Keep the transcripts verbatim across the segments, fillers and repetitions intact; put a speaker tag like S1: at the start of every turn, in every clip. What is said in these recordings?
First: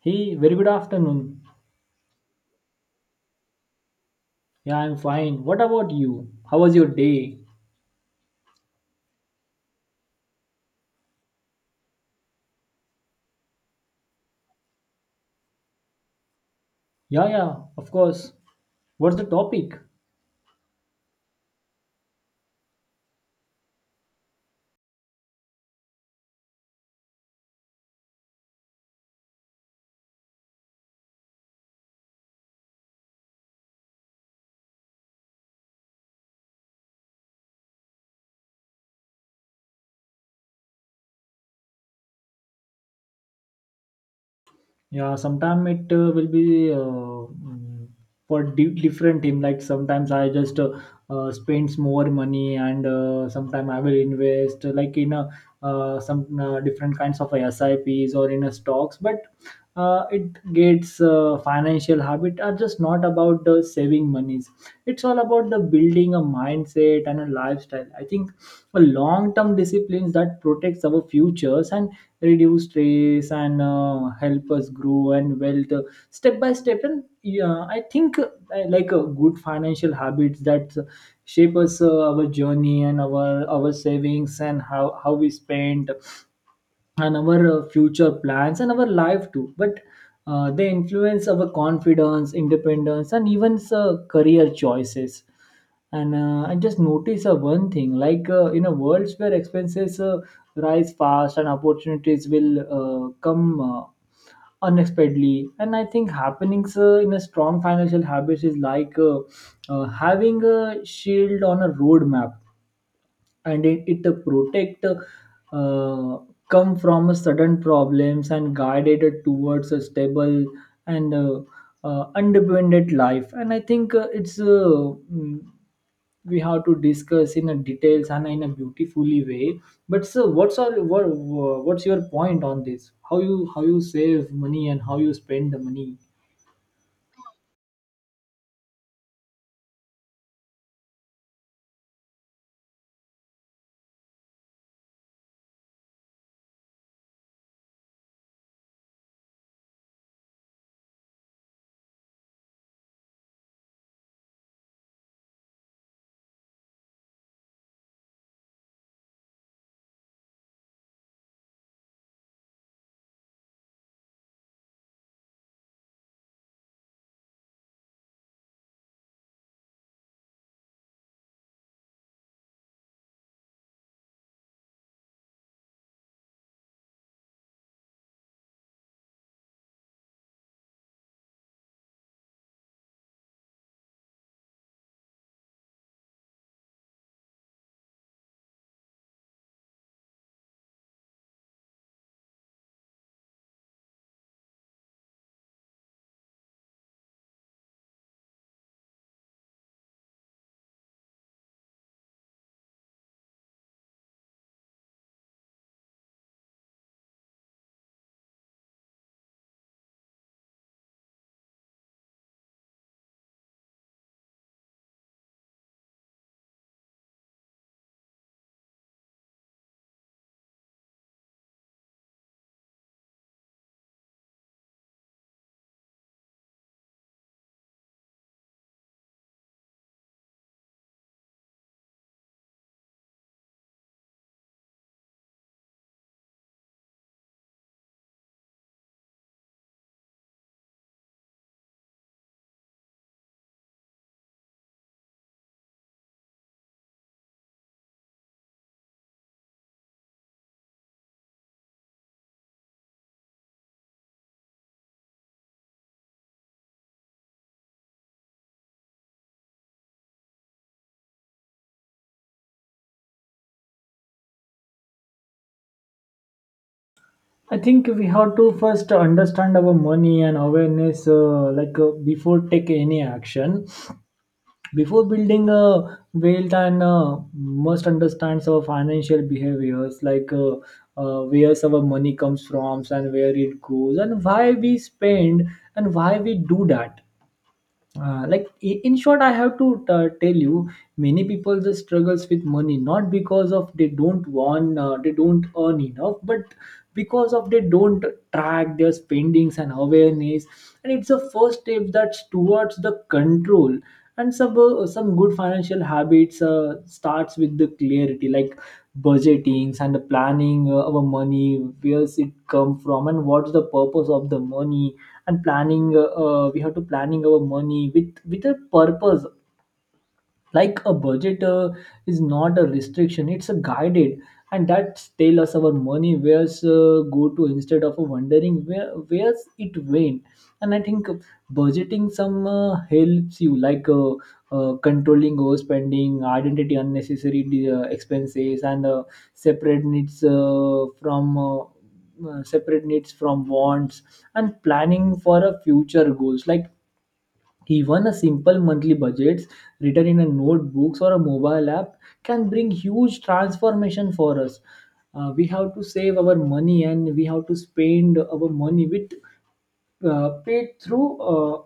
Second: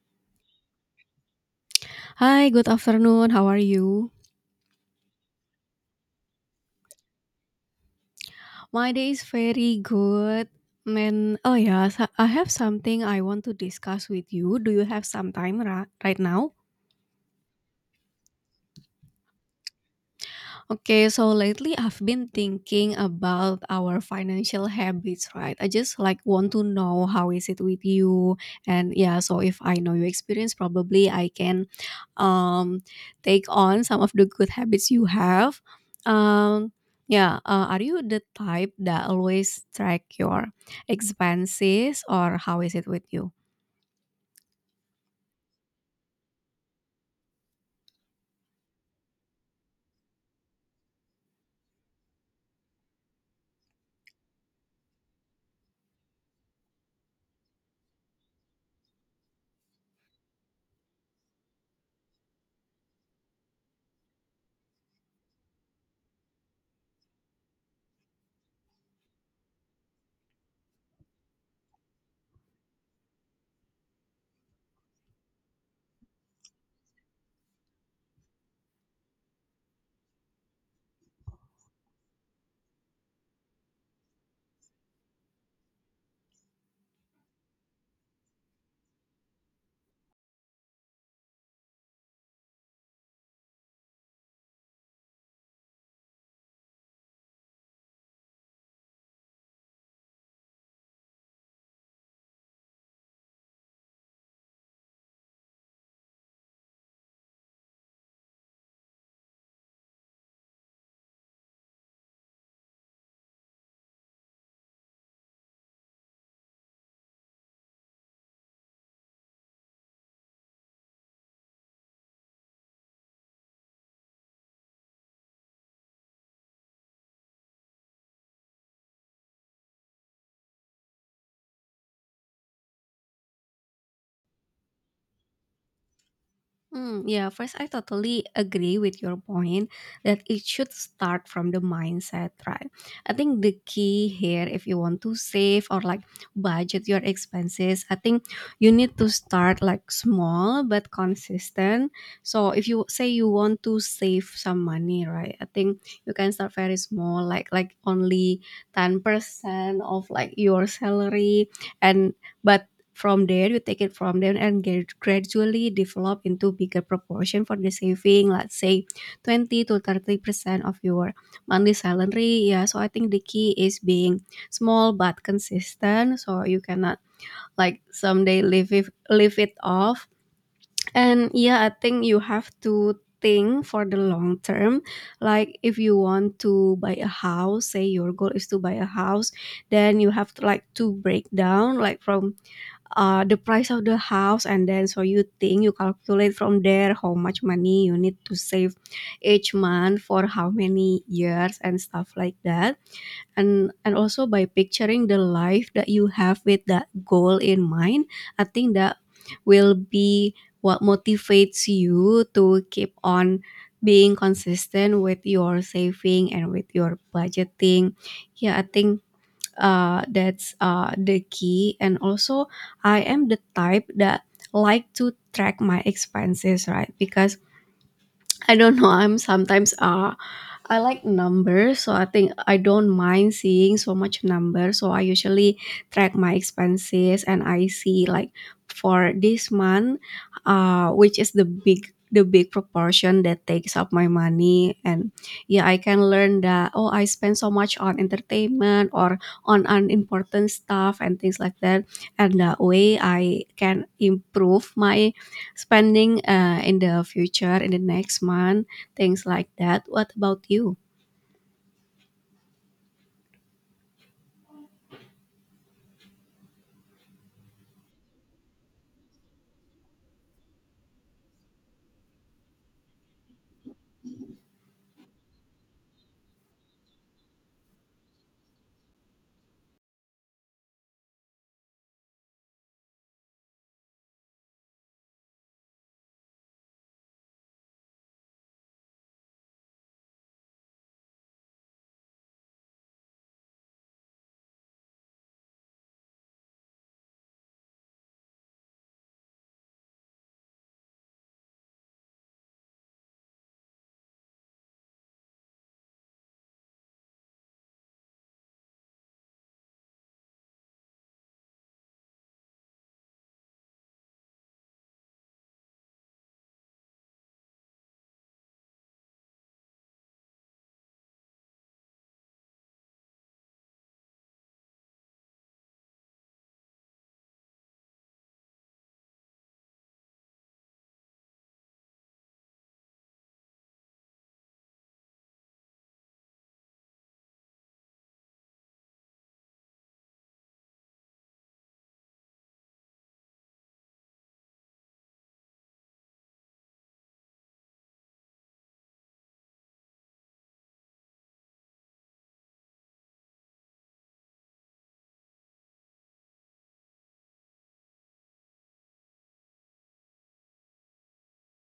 S1: Hey, very good afternoon.
S2: Hi, good afternoon. How are you?
S1: Yeah, I'm fine. What about you? How was your day?
S2: My day is very good. Man, oh yeah, so- I have something I want to discuss with you. Do you have some time ra- right now?
S1: Yeah, yeah, of course. What's the topic?
S2: Okay, so lately I've been thinking about our financial habits, right? I just like want to know how is it with you, and yeah, so if I know your experience, probably I can um, take on some of the good habits you have. Um, yeah, uh, are you the type that always track your expenses, or how is it with you?
S1: Yeah, sometime it uh, will be uh, mm, for di- different team. Like sometimes I just uh, uh, spends more money, and uh, sometimes I will invest uh, like in a uh, some uh, different kinds of SIPs or in a stocks. But uh, it gets uh, financial habit are just not about the saving monies. It's all about the building a mindset and a lifestyle. I think a long term disciplines that protects our futures and reduce stress and uh, help us grow and wealth uh, step by step. And yeah, I think uh, I like uh, good financial habits that shape us uh, our journey and our our savings and how how we spend and our uh, future plans and our life too. But uh, they influence our confidence independence and even uh, career choices. And uh, I just notice uh, one thing, like uh, in a world where expenses uh, rise fast and opportunities will uh, come uh, unexpectedly. And I think happenings uh, in a strong financial habit is like uh, uh, having a shield on a roadmap, and it, it uh, protect uh, come from a sudden problems and guided it towards a stable and uh, uh, independent life. And I think uh, it's uh, mm, we have to discuss in a details and in a beautifully way. But so what's all what, what's your point on this? How you how you save money and how you spend the money?
S2: Mm, yeah, first, I totally agree with your point that it should start from the mindset, right? I think the key here, if you want to save or like budget your expenses, I think you need to start like small but consistent. So, if you say you want to save some money, right? I think you can start very small, like like only ten percent of like your salary, and but from there, you take it from there and get gradually develop into bigger proportion for the saving, let's say twenty to thirty percent of your monthly salary. Yeah, so I think the key is being small but consistent. So you cannot like someday live it, live it off. And yeah, I think you have to think for the long term. Like if you want to buy a house, say your goal is to buy a house, then you have to like to break down like from uh, the price of the house, and then so you think you calculate from there how much money you need to save each month for how many years and stuff like that. and and also by picturing the life that you have with that goal in mind, I think that will be what motivates you to keep on being consistent with your saving and with your budgeting. Yeah, I think uh, that's uh, the key. And also, I am the type that like to track my expenses, right? Because I don't know, I'm sometimes uh, I like numbers, so I think I don't mind seeing so much numbers. So I usually track my expenses and I see like for this month, uh, which is the big the big proportion that takes up my money. And yeah, I can learn that, oh, I spend so much on entertainment or on unimportant stuff and things like that. And that way I can improve my spending uh, in the future in the next month, things like that. What about you?
S1: I think we have to first understand our money and awareness, uh, like uh, before take any action. Before building a wealth and uh, must understand our financial behaviors, like uh, uh, where our money comes from and where it goes, and why we spend and why we do that. Uh, like i- in short I have to uh, tell you many people just struggles with money not because of they don't want uh, they don't earn enough, but because of they don't track their spendings and awareness. And it's a first step that's towards the control. And some uh, some good financial habits uh, starts with the clarity, like budgetings and the planning uh, our money, where's it come from and what's the purpose of the money. And planning uh, uh, we have to planning our money with with a purpose. Like a budget uh, is not a restriction, it's a guided, and that tell us our money where's uh, go to instead of wondering where where's it went. And I think budgeting some uh, helps you like uh, uh, controlling overspending identity unnecessary uh, expenses and uh, separate needs uh, from uh, uh, separate needs from wants, and planning for a future goals. Like even a simple monthly budgets written in a notebooks or a mobile app can bring huge transformation for us. Uh, we have to save our money and we have to spend our money with uh, pay through uh,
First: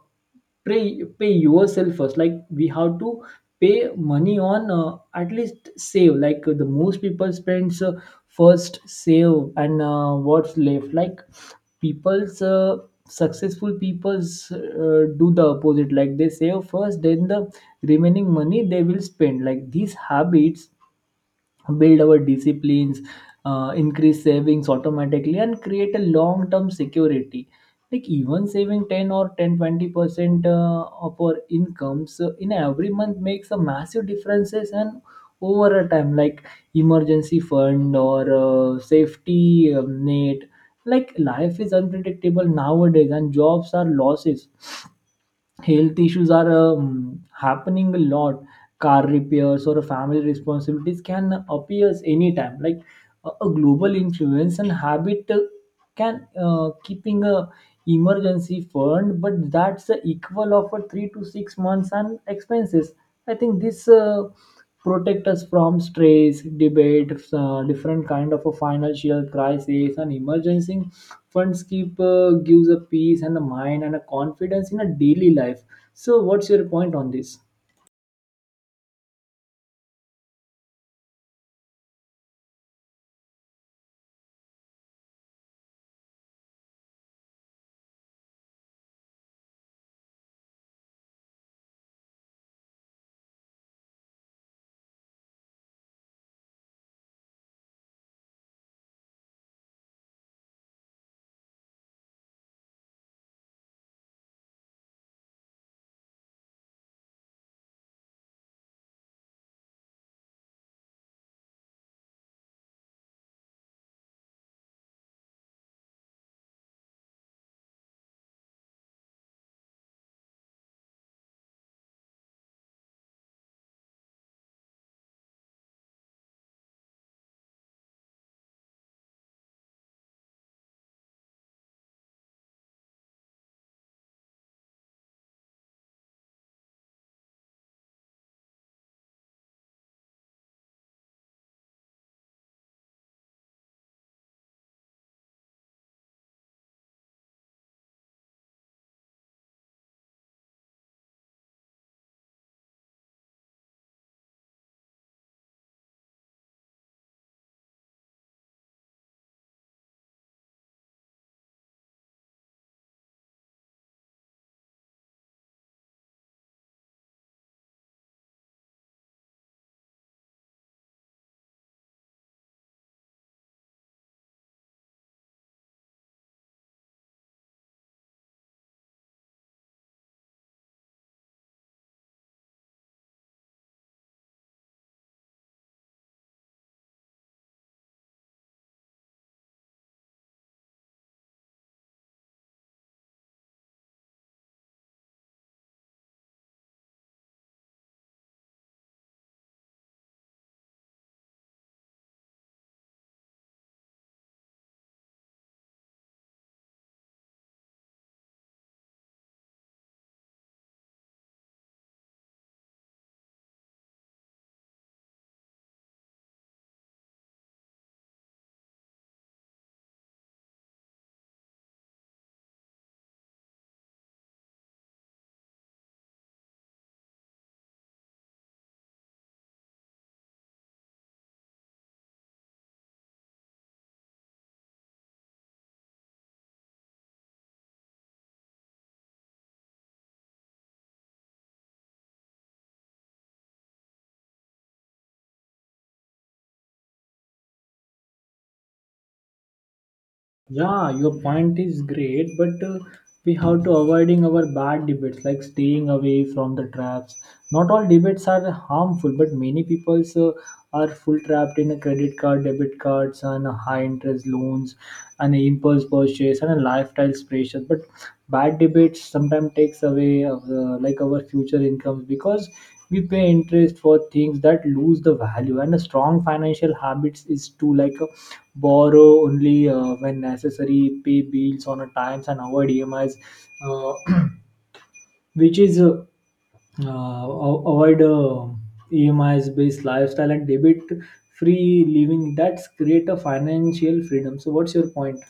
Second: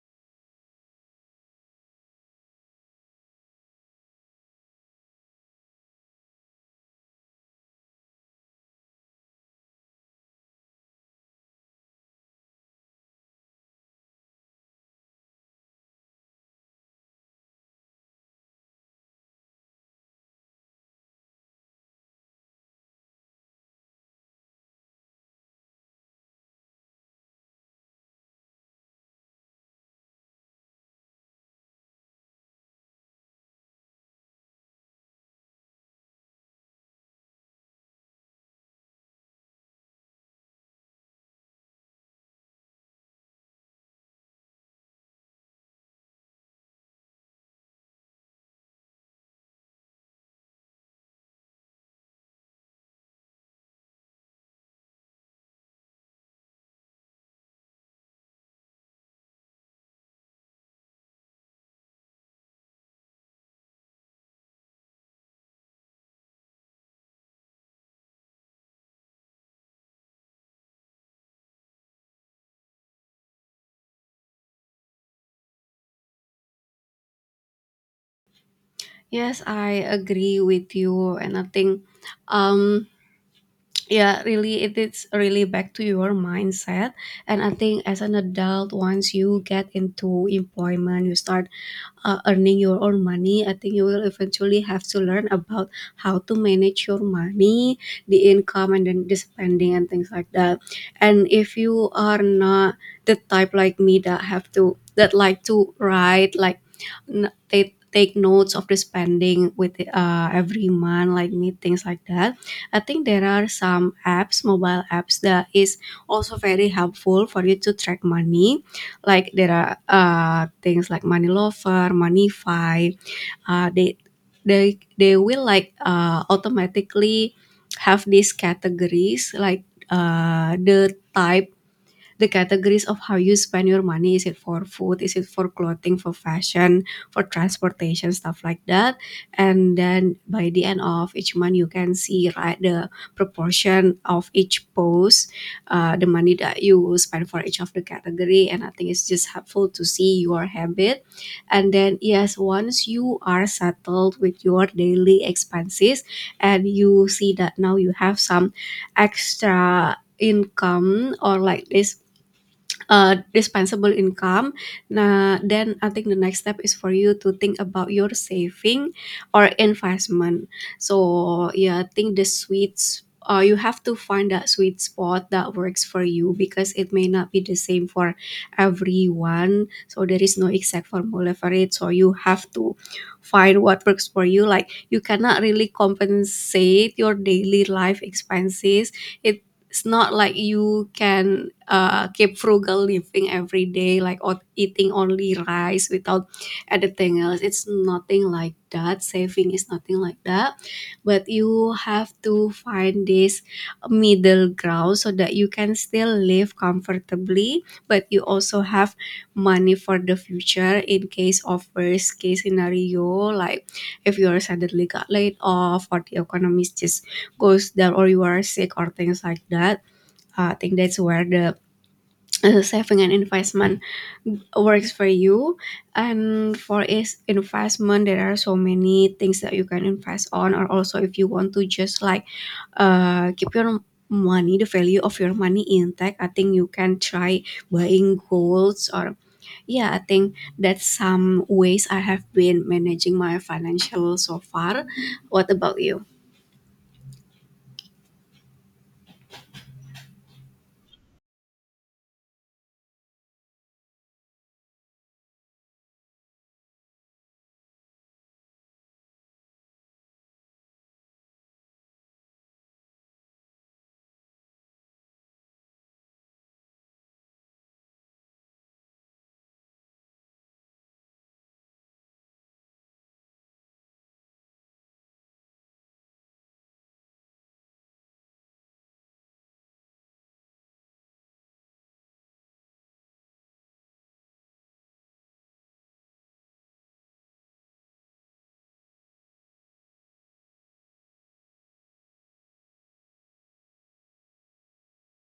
S1: pay pay yourself first. Like we have to pay money on uh, at least save, like uh, the most people spends uh, first save. And uh, what's left, like people's uh, successful people's uh, do the opposite, like they save first, then the remaining money they will spend. Like these habits build our disciplines, uh, increase savings automatically, and create a long term security. Like even saving ten or ten or twenty percent uh, of our incomes uh, in every month makes a massive differences. And over a time like emergency fund or uh, safety um, net, like life is unpredictable nowadays and jobs are losses, health issues are um, happening a lot, car repairs or family responsibilities can appear anytime. Like a, a global influence and habit uh, can uh, keeping a emergency fund, but that's the equal of a three to six months and expenses. I think this uh, protect us from stress debate uh, different kind of a financial crisis, and emergency funds keep uh, gives a peace and a mind and a confidence in a daily life. So what's your point on this?
S2: Yes, I agree with you, and I think um, yeah, really it is really back to your mindset. And I think as an adult, once you get into employment, you start uh, earning your own money, I think you will eventually have to learn about how to manage your money, the income and then the spending and things like that. And if you are not the type like me that have to that like to write like n- take take notes of the spending with uh, every month like me, things like that. I think there are some apps, mobile apps that is also very helpful for you to track money. Like there are uh, things like Money Lover, Moneyfy. Uh, they they they will like uh, automatically have these categories like uh, the type the categories of how you spend your money: is it for food, is it for clothing, for fashion, for transportation, stuff like that. And then by the end of each month, you can see, right, the proportion of each post, uh, the money that you spend for each of the category. And I think it's just helpful to see your habit. And then yes, once you are settled with your daily expenses and you see that now you have some extra income, or like this uh, disposable income. Nah, then I think the next step is for you to think about your saving or investment. So yeah, I think the sweets. Uh, you have to find that sweet spot that works for you because it may not be the same for everyone. So there is no exact formula for it. So you have to find what works for you. Like you cannot really compensate your daily life expenses It it's not like you can uh, keep frugal living every day, like o- eating only rice without anything else. It's nothing like that. Saving is nothing like that. But you have to find this middle ground so that you can still live comfortably, but you also have money for the future in case of worst case scenario, like if you are suddenly got laid off, or the economy is just goes down, or you are sick or things like that. Uh, I think that's where the uh, saving and investment works for you. And for is investment, there are so many things that you can invest on, or also if you want to just like uh, keep your money, the value of your money intact. I think you can try buying golds. Or yeah, I think that's some ways I have been managing my financial so far. What about you?
S1: Yeah, your point is great, but uh, we have to avoiding our bad debates, like staying away from the traps. Not all debates are harmful, but many people uh, are full trapped in a credit card, debit cards, and high interest loans, and impulse purchase and a lifestyle pressure. But bad debates sometimes takes away of the, like our future incomes, because we pay interest for things that lose the value. And a strong financial habits is to like uh, borrow only uh, when necessary, pay bills on a times, and avoid emis uh, which is uh, uh, a- avoid uh, emis based lifestyle and debit free living that's create a financial freedom. So what's your point?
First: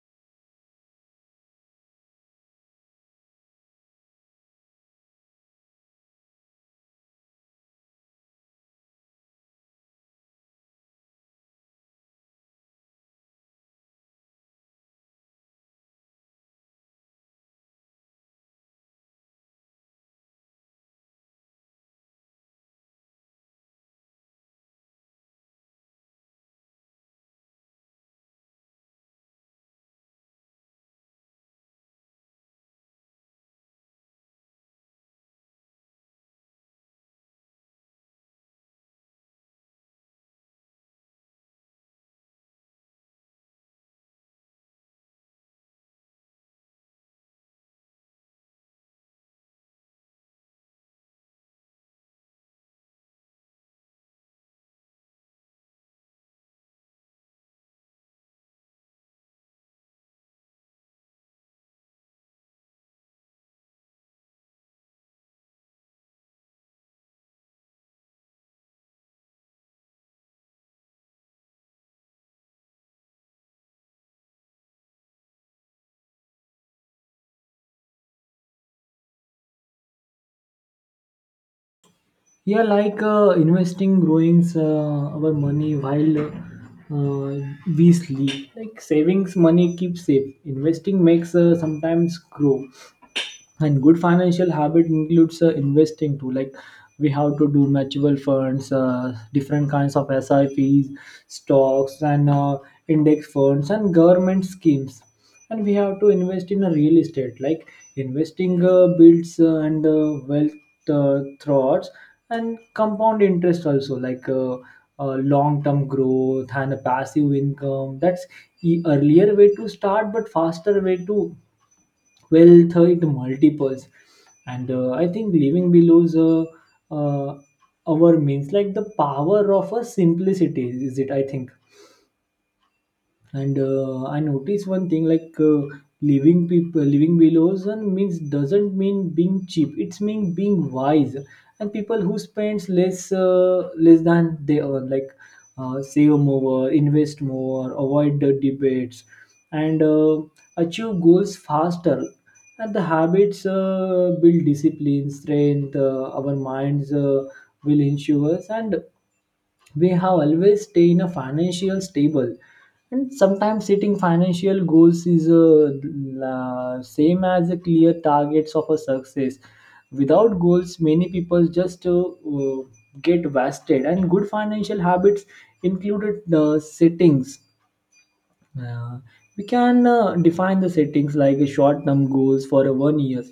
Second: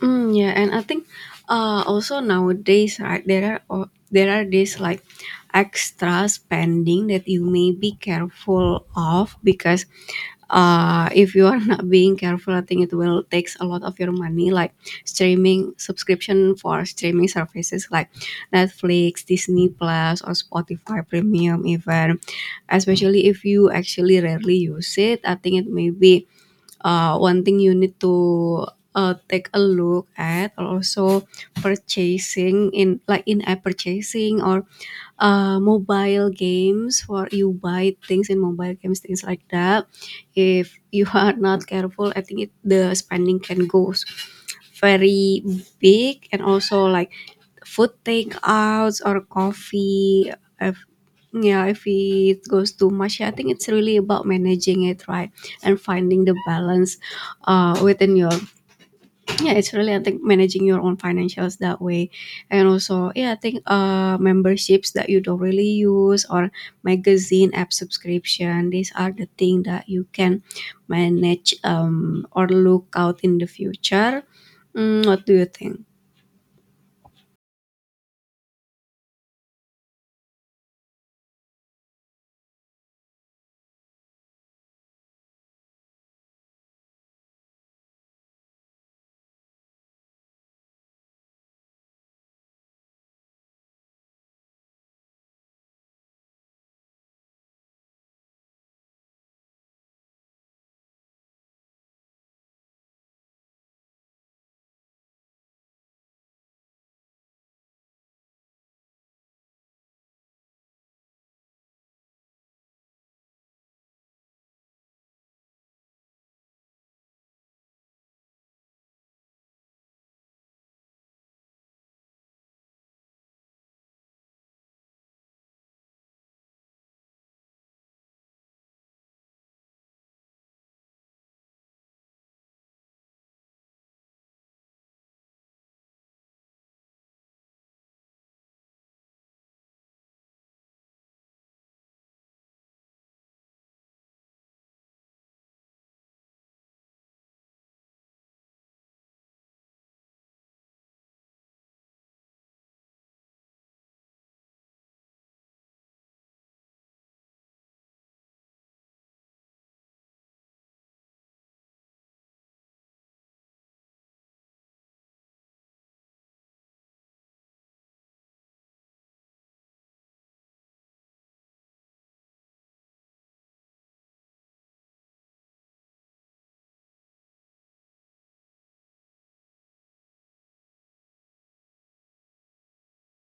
S2: Mm, yeah, and I think uh, also nowadays, right, there are o- there are these like extra spending that you may be careful of, because uh, if you are not being careful, I think it will takes a lot of your money, like streaming subscription for streaming services like Netflix, Disney Plus, or Spotify Premium. Even, especially if you actually rarely use it, I think it may be uh, one thing you need to uh, take a look at. Or also purchasing in like in-app purchasing, or uh, mobile games where you buy things in mobile games, things like that. If you are not careful, I think it, the spending can go very big. And also like food takeouts or coffee, if yeah, if it goes too much, I think it's really about managing it, right, and finding the balance uh, within your yeah, it's really, I think, managing your own financials that way. And also, yeah, I think uh memberships that you don't really use, or magazine app subscription. These are the thing that you can manage um or look out in the future. Mm, what do you think?
S1: Yeah, like uh, investing growings uh, our money while uh, we sleep. Like savings money keeps safe, investing makes uh, sometimes grow. And good financial habit includes uh, investing too. Like we have to do mutual funds, uh, different kinds of sips, stocks, and uh, index funds and government schemes. And we have to invest in a real estate. Like investing uh, builds uh, and uh, wealth uh, thoughts and compound interest also, like uh, uh, long-term growth and a passive income. That's the earlier way to start but faster way to well third multiples. And uh, I think living below uh, uh, our means, like the power of a simplicity is it, I think. And uh, I notice one thing, like uh, living people, living below zone means doesn't mean being cheap. It's mean being wise. And people who spends less uh, less than they earn, like uh, save more, invest more, avoid the debates, and uh, achieve goals faster. And the habits uh, build discipline, strength. Uh, our minds uh, will ensure us, and we have always stay in a financial stable. And sometimes setting financial goals is uh, la- same as a clear targets of a success. Without goals, many people just uh, uh, get wasted. And good financial habits included uh, settings. Yeah, we can uh, define the settings like a short-term goals for a one year.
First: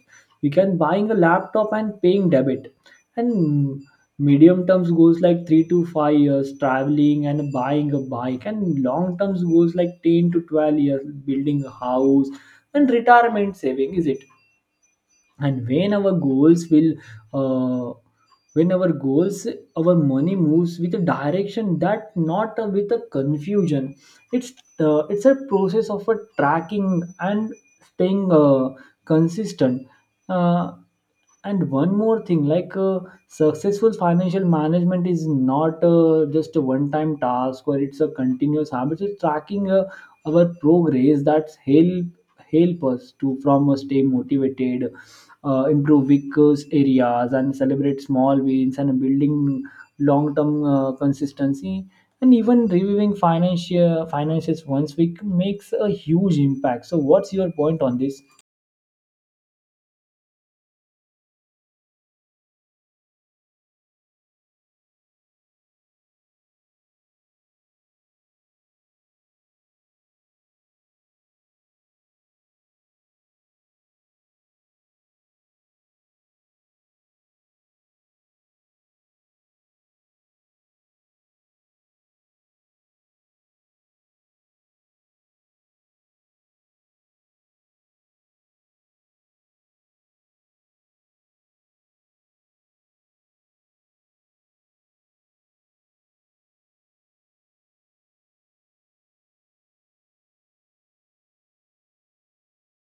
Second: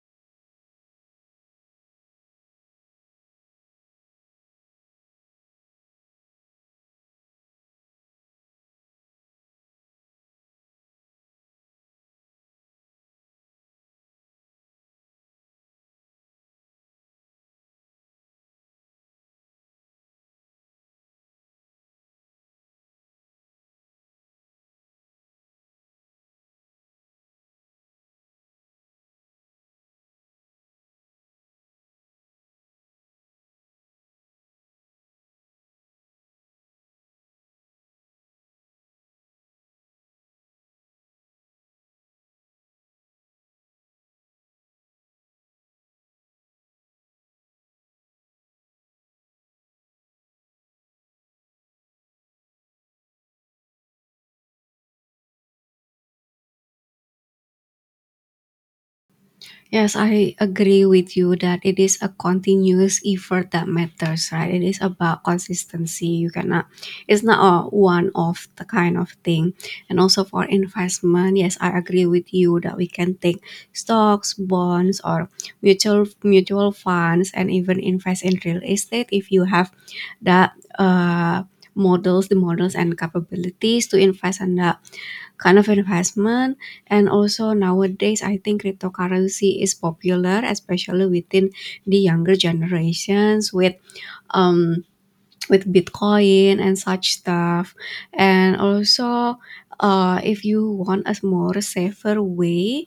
S1: We can buying a laptop and paying debit, and medium-term goals like three to five years traveling and buying a bike, and long-term goals like ten to twelve years building a house and retirement saving. Is it? And when our goals will uh, when our goals, our money moves with a direction that not uh, with a confusion. it's uh, it's a process of a tracking and staying uh, consistent. uh, and one more thing, like uh, successful financial management is not uh, just a one time task, or it's a continuous habit. It's tracking uh, our progress that's help help us to from uh, stay motivated, uh, improve weak areas and celebrate small wins and building long-term uh, consistency. And even reviewing financial finances once we makes a huge impact. So what's your point on this?
S2: Yes, I agree with you that it is a continuous effort that matters, right? It is about consistency. You cannot, it's not a one off the kind of thing. And also for investment, yes, I agree with you that we can take stocks, bonds, or mutual mutual funds, and even invest in real estate if you have the uh, models, the models and capabilities to invest in that kind of investment. And also nowadays I think cryptocurrency is popular, especially within the younger generations with um with Bitcoin and such stuff. And also, uh, if you want a more safer way,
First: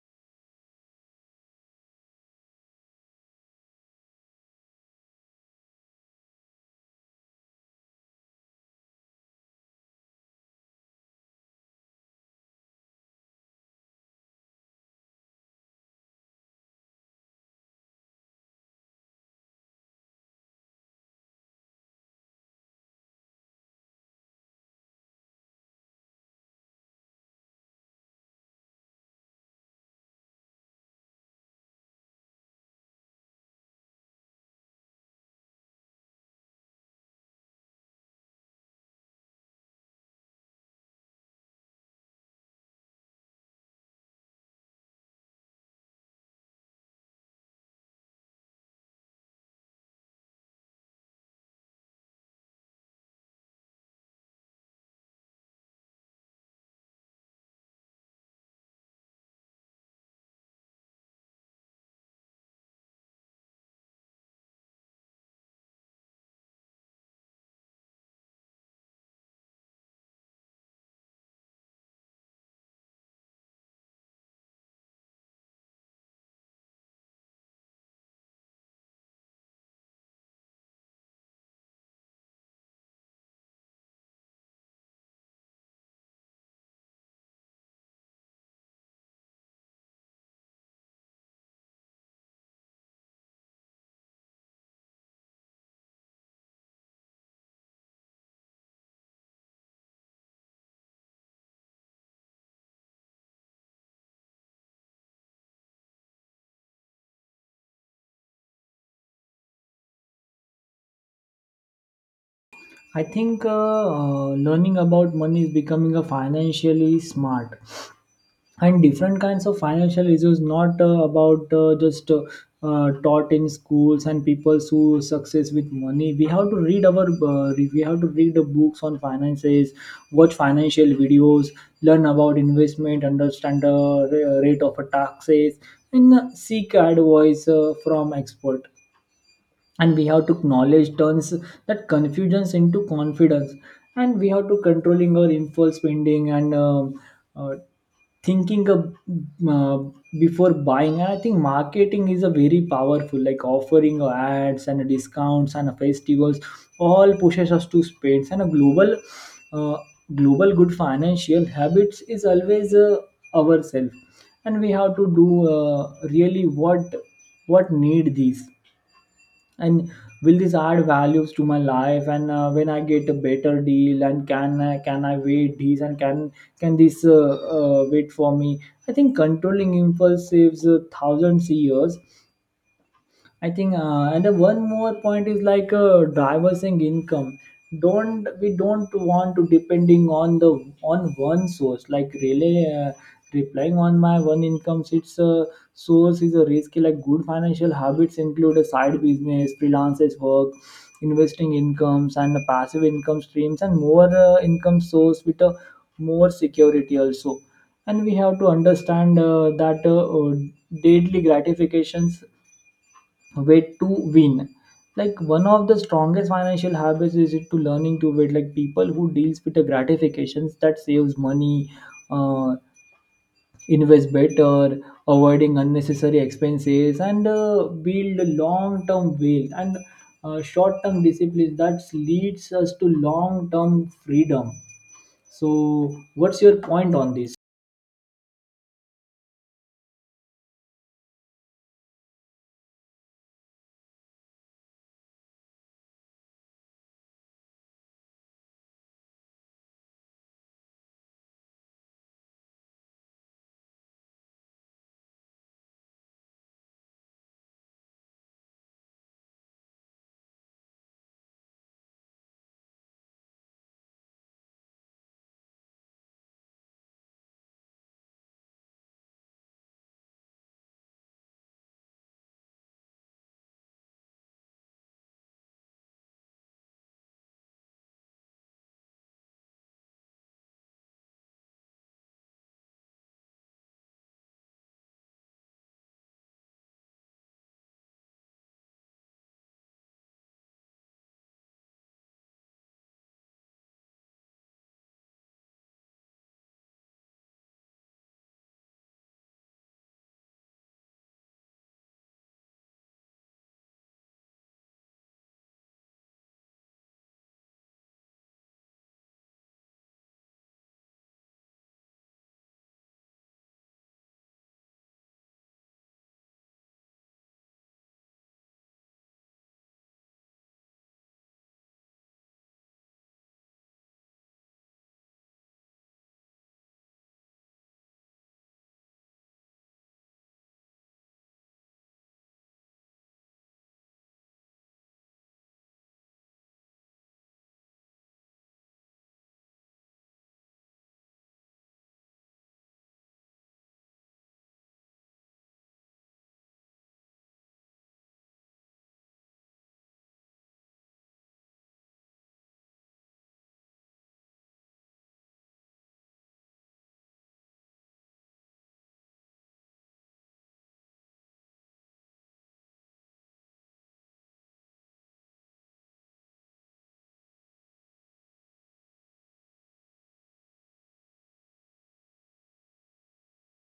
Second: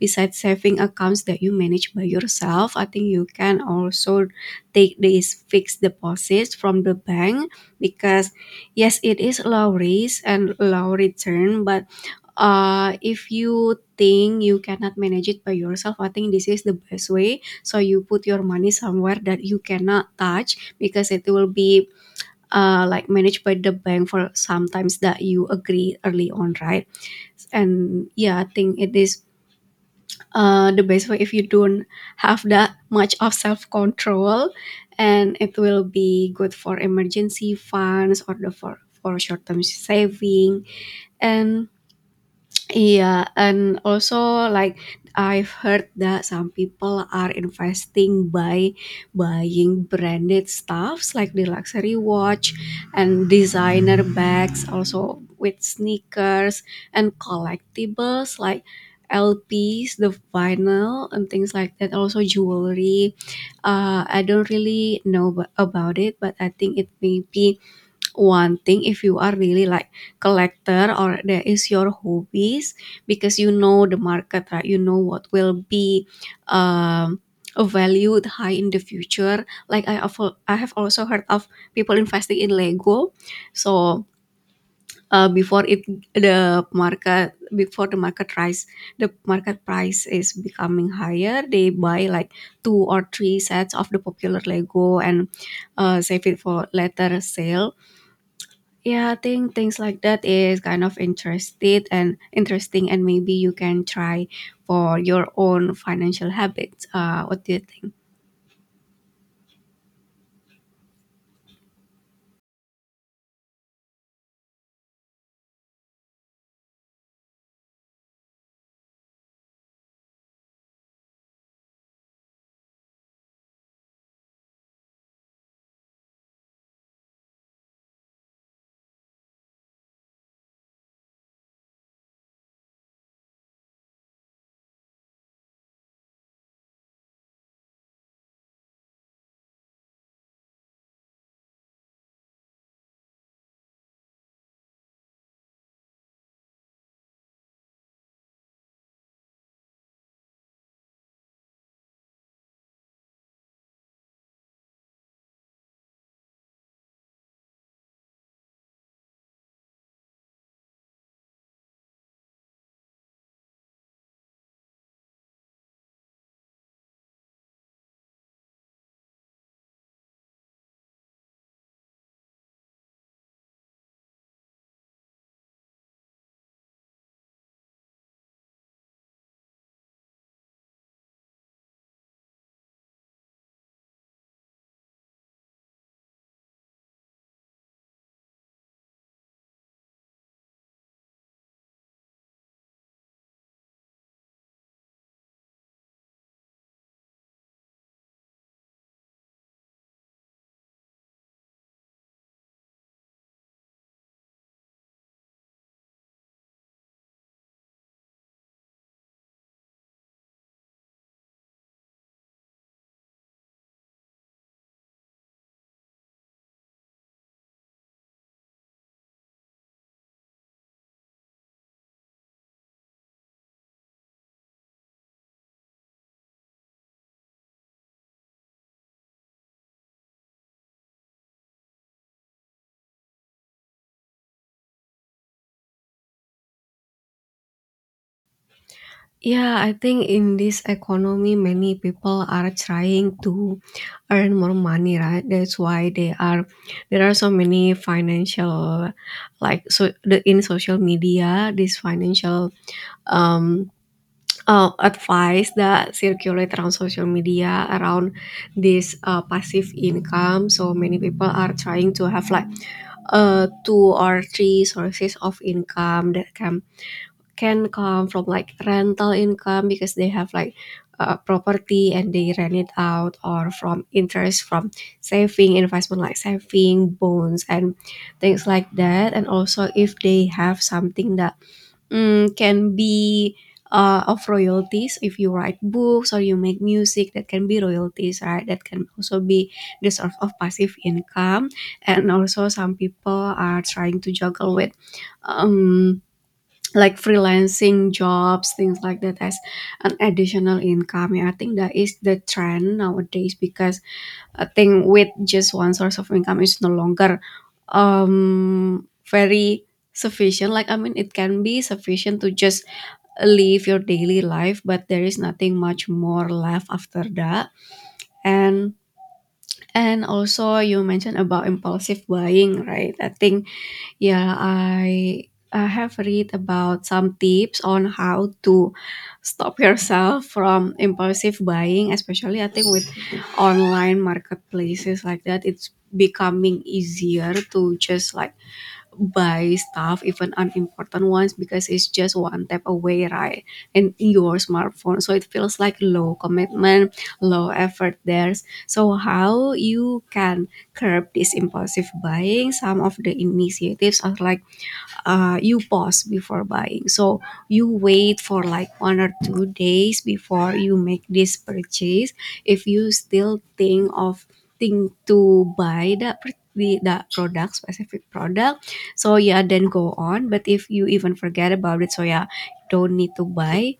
S2: besides saving accounts that you manage by yourself, I think you can also take these fixed deposits from the bank, because yes, it is low risk and low return, but uh, if you think you cannot manage it by yourself, I think this is the best way. So you put your money somewhere that you cannot touch because it will be uh, like managed by the bank for sometimes that you agree early on, right? And yeah, I think it is uh, the best way if you don't have that much of self-control, and it will be good for emergency funds or the for for short-term saving. And yeah, and also like I've heard that some people are investing by buying branded stuffs like the luxury watch and designer bags, also with sneakers and collectibles like L Ps, the vinyl, and things like that. Also jewelry. Uh, I don't really know ab- about it, but I think it may be one thing if you are really like collector, or that is your hobbies, because you know the market, right? You know what will be um valued high in the future. like i have, I have also heard of people investing in lego. So uh, before it the market, before the market rise, the market price is becoming higher, they buy like two or three sets of the popular lego, and uh, save it for later sale. Yeah, I think things like that is kind of interested and interesting, and maybe you can try for your own financial habits. Uh, what do you think?
S1: I think uh, uh, learning about money is becoming a financially smart, and different kinds of financial issues not uh, about uh, just uh, uh, taught in schools and people who success with money. We have to read our uh, re- we have to read the books on finances, watch financial videos, learn about investment, understand the ra- rate of taxes, and uh, seek advice uh, from expert. And we have to acknowledge turns that confusions into confidence. And we have to controlling our impulse spending and um, uh, thinking ab- uh, before buying. And I think marketing is a very powerful, like offering uh, ads and discounts and festivals all pushes us to spend. And a global uh, global good financial habits is always uh, ourselves. And we have to do uh, really what what need these, and will this add values to my life, and uh, when I get a better deal, and can I can i wait this, and can can this uh, uh, wait for me. I think controlling impulse saves uh, thousands of years. I think, uh, and then one more point is like uh, diversing income. Don't We don't want to depending on the on one source, like really uh, replying on my one income, it's a source is a risky. Like good financial habits include a side business, freelancers work, investing incomes, and the passive income streams, and more uh, income source with a more security also. And we have to understand uh, that uh, uh, daily gratifications way to win. Like one of the strongest financial habits is it to learning to wait, like people who deals with the gratifications that saves money, uh, invest better, avoiding unnecessary expenses, and uh, build long term wealth, and uh, short term discipline that leads us to long term freedom. So what's your point on this?
S2: Yeah, I think in this economy, many people are trying to earn more money, right? That's why they are there are so many financial, like so the in social media, these financial um uh, advice that circulate around social media around this uh, passive income. So many people are trying to have like uh, two or three sources of income that can can come from like rental income because they have like uh, property and they rent it out, or from interest from saving investment like saving bonds and things like that. And also, if they have something that mm, can be uh, of royalties. If you write books or you make music, that can be royalties, right? That can also be the source of passive income. And also, some people are trying to juggle with um, like freelancing jobs, things like that as an additional income. Yeah, I think that is the trend nowadays, because a thing with just one source of income is no longer um, very sufficient. Like, I mean, it can be sufficient to just live your daily life, but there is nothing much more left after that. And and also you mentioned about impulsive buying, right? I think yeah, I I have read about some tips on how to stop yourself from impulsive buying, especially I think with online marketplaces like that. It's becoming easier to just like buy stuff, even unimportant ones, because it's just one tap away, right? And in your smartphone, so it feels like low commitment, low effort there. So how you can curb this impulsive buying, some of the initiatives are like uh, you pause before buying. So you wait for like one or two days before you make this purchase. If you still think of think to buy that pr- the that product, specific product, so yeah, then go on. But if you even forget about it, so yeah, don't need to buy.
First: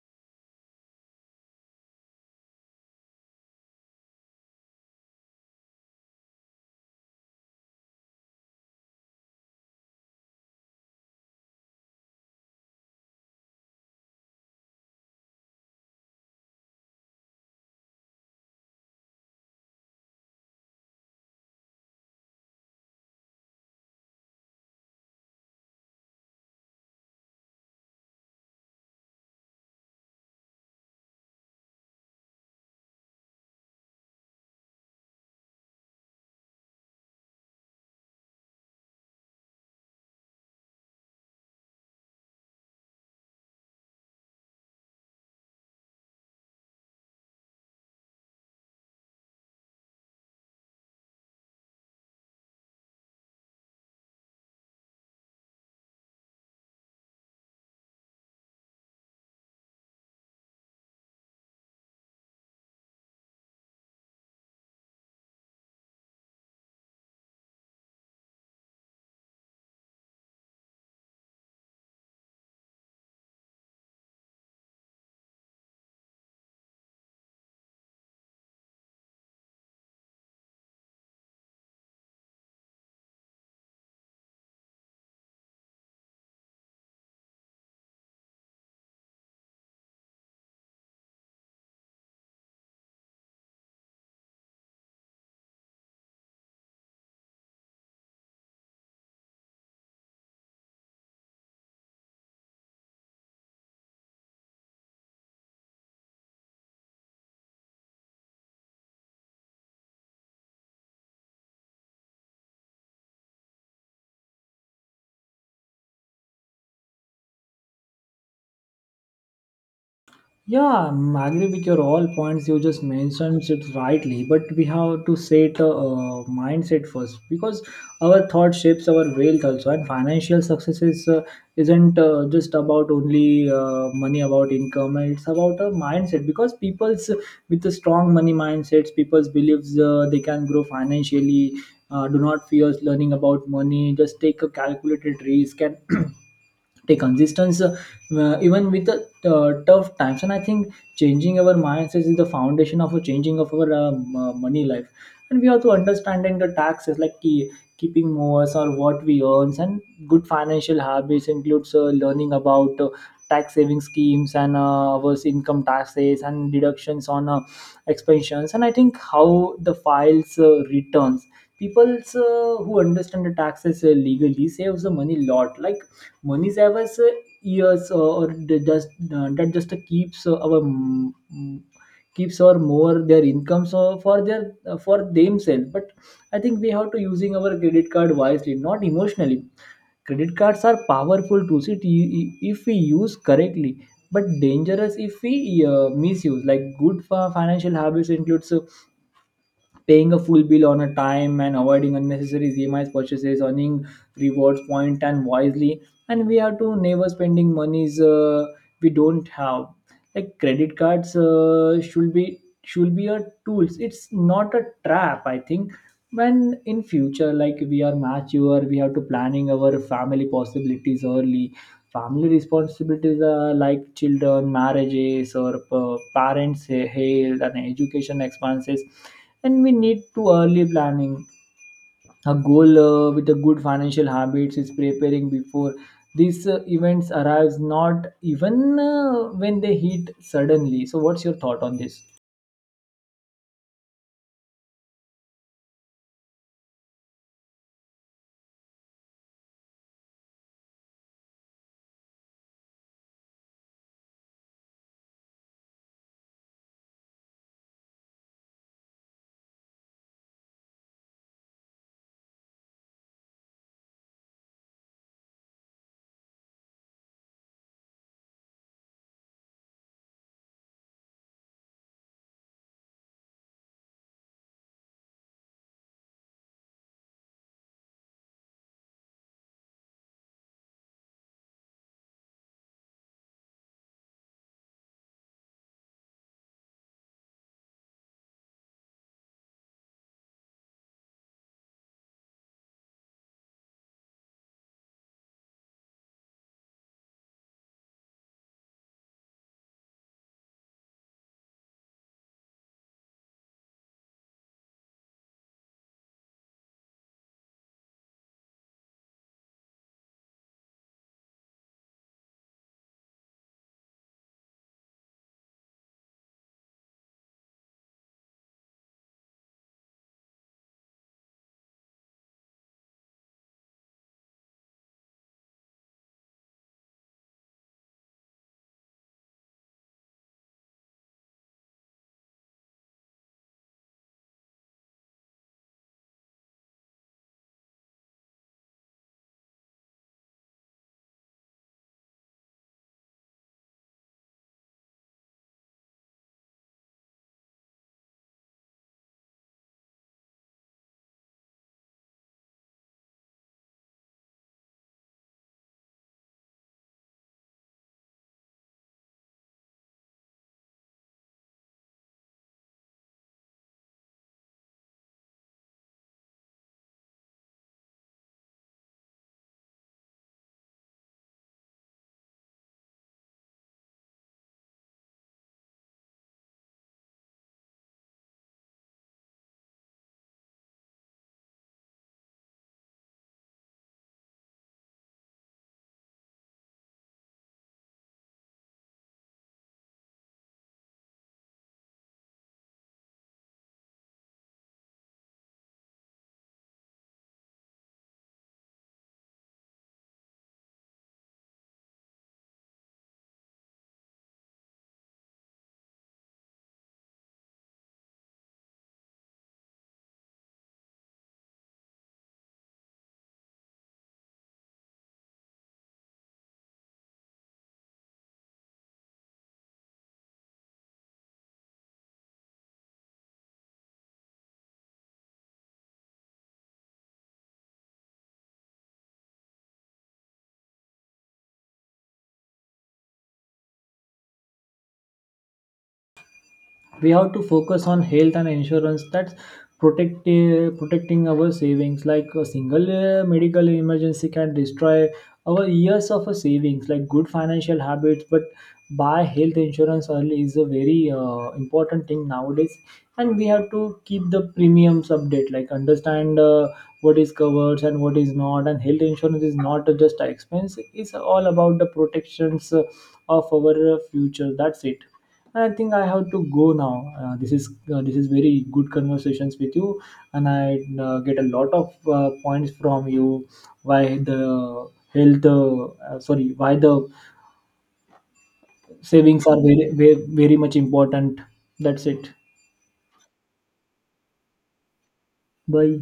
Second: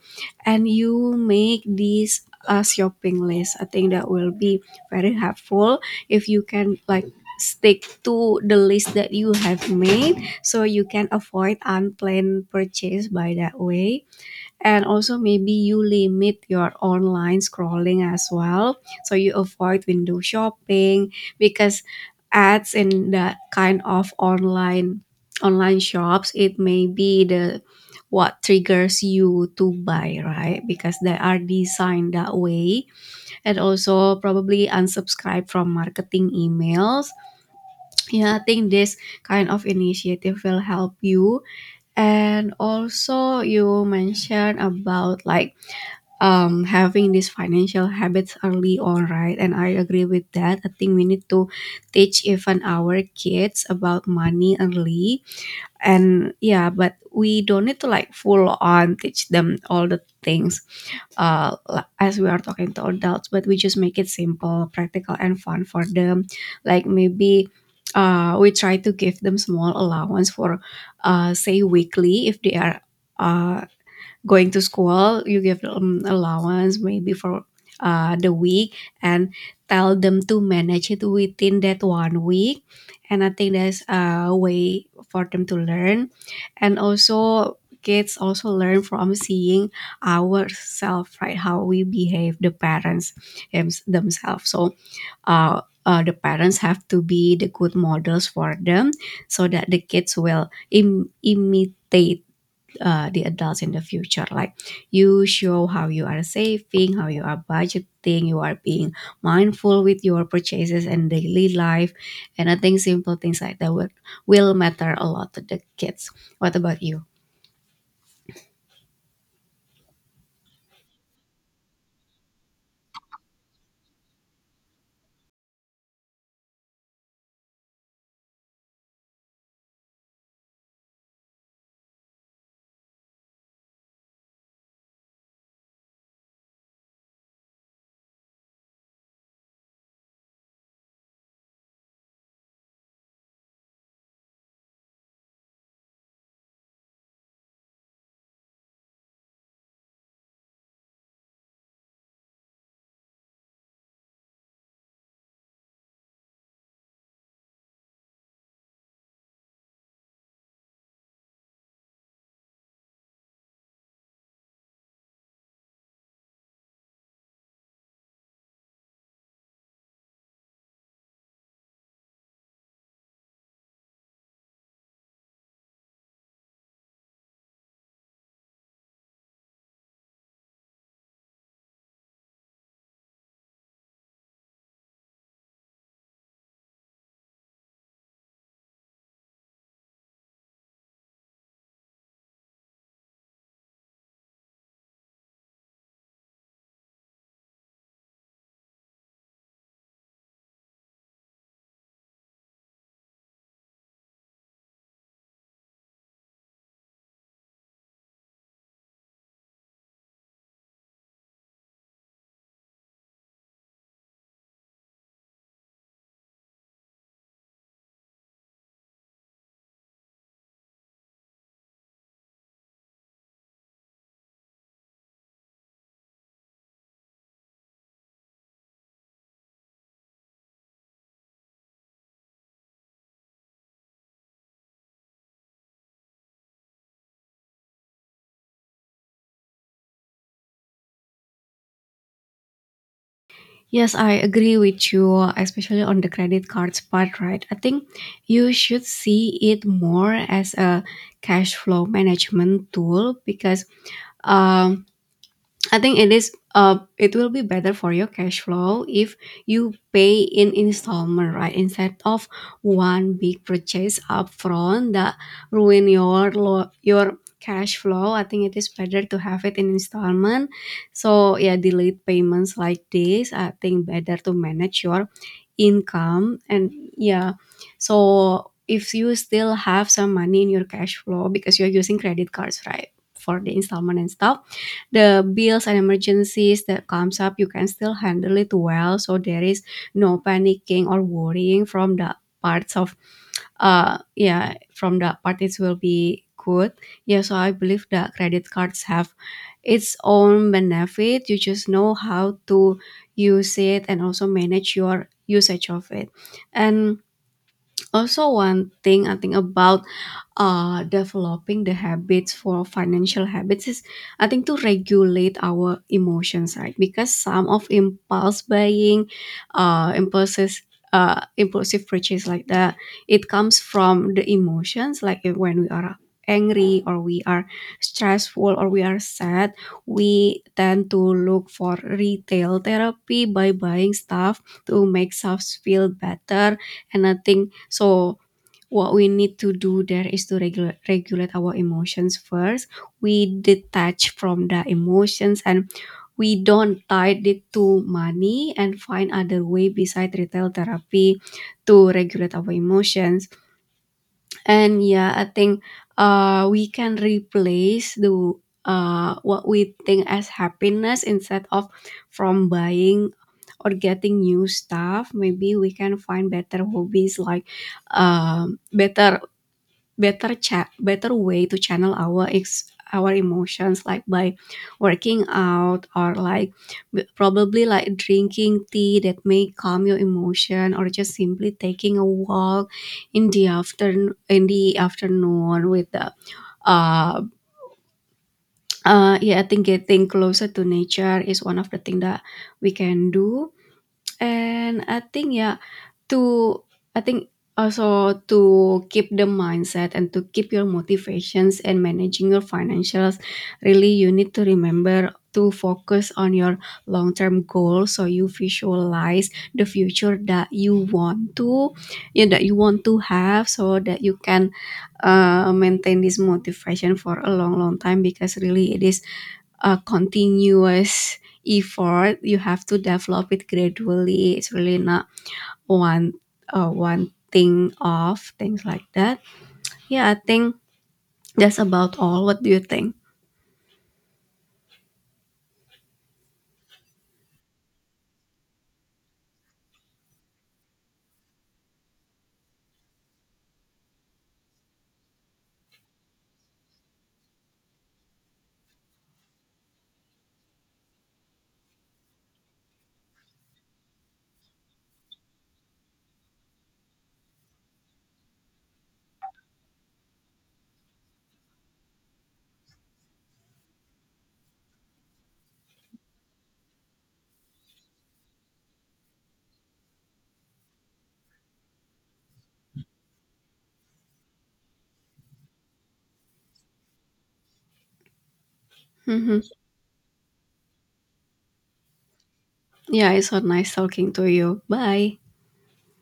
S2: And you make this a shopping list. I think that will be very helpful, if you can like stick to the list that you have made, so you can avoid unplanned purchase by that way. And also maybe you limit your online scrolling as well, so you avoid window shopping. Because ads in that kind of online online shops, it may be the what triggers you to buy, right? Because they are designed that way. And also probably unsubscribe from marketing emails. Yeah, I think this kind of initiative will help you. And also you mentioned about like um having these financial habits early on, right? And I agree with that. I think we need to teach even our kids about money early. And yeah, but we don't need to like full on teach them all the things uh, li- as we are talking to adults, but we just make it simple, practical, and fun for them. Like maybe uh, we try to give them small allowance for uh, say weekly. If they are uh, going to school, you give them allowance maybe for uh, the week, and tell them to manage it within that one week. And I think that's a way for them to learn. And also kids also learn from seeing ourselves, right? How we behave, the parents them- themselves. So uh, uh, the parents have to be the good models for them, so that the kids will Im- imitate uh, the adults in the future. Like, you show how you are saving, how you are budgeting, you are being mindful with your purchases and daily life. And I think simple things like that will, will matter a lot to the kids. What about you?
S1: Yeah, I'm agree with your all points. You just mentioned it rightly, but we have to set a, uh mindset first, because our thought shapes our wealth also. And financial success is uh, isn't uh, just about only uh, money, about income. It's about a mindset, because people's with a strong money mindsets, people's believes uh, they can grow financially. Uh, do not fear learning about money. Just take a calculated risk and the consistency uh, even with the uh, tough times. And I think changing our mindsets is the foundation of a changing of our um, uh, m- uh, money life. And we have to understanding the taxes, like key, keeping more or what we earn. And good financial habits includes uh, learning about uh, tax saving schemes, and uh, our income taxes and deductions on uh, expensions, and I think how the files uh, returns. People uh, who understand the taxes uh, legally saves the money lot, like money savers uh, years uh, or they just uh, that just uh, keeps uh, our mm, mm, keeps or more their income so for their uh, for themselves. But I think we have to using our credit card wisely, not emotionally. Credit cards are powerful tools it, i- if we use correctly but dangerous if we uh, misuse. Like good fi- financial habits includes uh, paying a full bill on a time and avoiding unnecessary E M Is purchases, earning rewards point and wisely. And we have to never spending monies uh, we don't have. Like credit cards uh, should be should be a tools. It's not a trap. I think when in future like we are mature, we have to planning our family possibilities early. Family responsibilities are like children, marriages, or uh, parents' health and education expenses, and we need to early planning a goal uh, with a good financial habits is preparing before these uh, events arrives, not even uh, when they hit suddenly. So what's your thought on this?
S2: Yes, I agree with you, especially on the credit cards part, right? I think you should see it more as a cash flow management tool. Because um, I think it is uh it will be better for your cash flow if you pay in installment, right? Instead of one big purchase upfront that ruin your lo- your cash flow. I think it is better to have it in installment. So yeah, delayed payments like this, I think better to manage your income. And yeah, so if you still have some money in your cash flow because you're using credit cards, right? For the installment and stuff, the bills and emergencies that comes up, you can still handle it well. So there is no panicking or worrying from the parts of, uh, yeah, from the part, it will be good. Yeah, so I believe that credit cards have its own benefit. You just know how to use it, and also manage your usage of it. And also, one thing I think about uh, developing the habits for financial habits is, I think, to regulate our emotions, right? Because some of impulse buying, uh, impulses, uh, impulsive purchase like that, it comes from the emotions. Like if- when we are angry, or we are stressful, or we are sad, we tend to look for retail therapy by buying stuff to make us feel better. And I think, so what we need to do there is to regulate regulate our emotions first. We detach from the emotions, and we don't tie it to money, and find other way besides retail therapy to regulate our emotions. And yeah, I think uh, we can replace the uh, what we think as happiness, instead of from buying or getting new stuff. Maybe we can find better hobbies like um, better better cha- better way to channel our ex- our emotions, like by working out, or like b- probably like drinking tea that may calm your emotion, or just simply taking a walk in the afternoon in the afternoon with the uh, uh yeah, I think getting closer to nature is one of the thing that we can do. And I think, yeah, to I think also, to keep the mindset and to keep your motivations and managing your financials, really you need to remember to focus on your long-term goal. So you visualize the future that you want to yeah, that you want to have, so that you can uh, maintain this motivation for a long long time, because really it is a continuous effort. You have to develop it gradually. It's really not one uh, one thing off, things like that. Yeah, I think that's about all. What do you think?
S1: We have to focus on health and insurance that's protect uh, protecting our savings. Like a single uh, medical emergency can destroy our years of a savings. Like good financial habits but buy health insurance early is a very uh, important thing nowadays. And we have to keep the premiums update, like understand uh, what is covered and what is not. And health insurance is not just an expense, it's all about the protections uh, of our uh, future. That's it. I think I have to go now. Uh, this is uh, this is very good conversations with you, and I uh, get a lot of uh, points from you. Why the health? Uh, uh, sorry, why the
S2: Hmm.
S1: savings are very very, very much important. That's it.
S2: Yeah, it's so nice talking to you. Bye.
S1: Bye.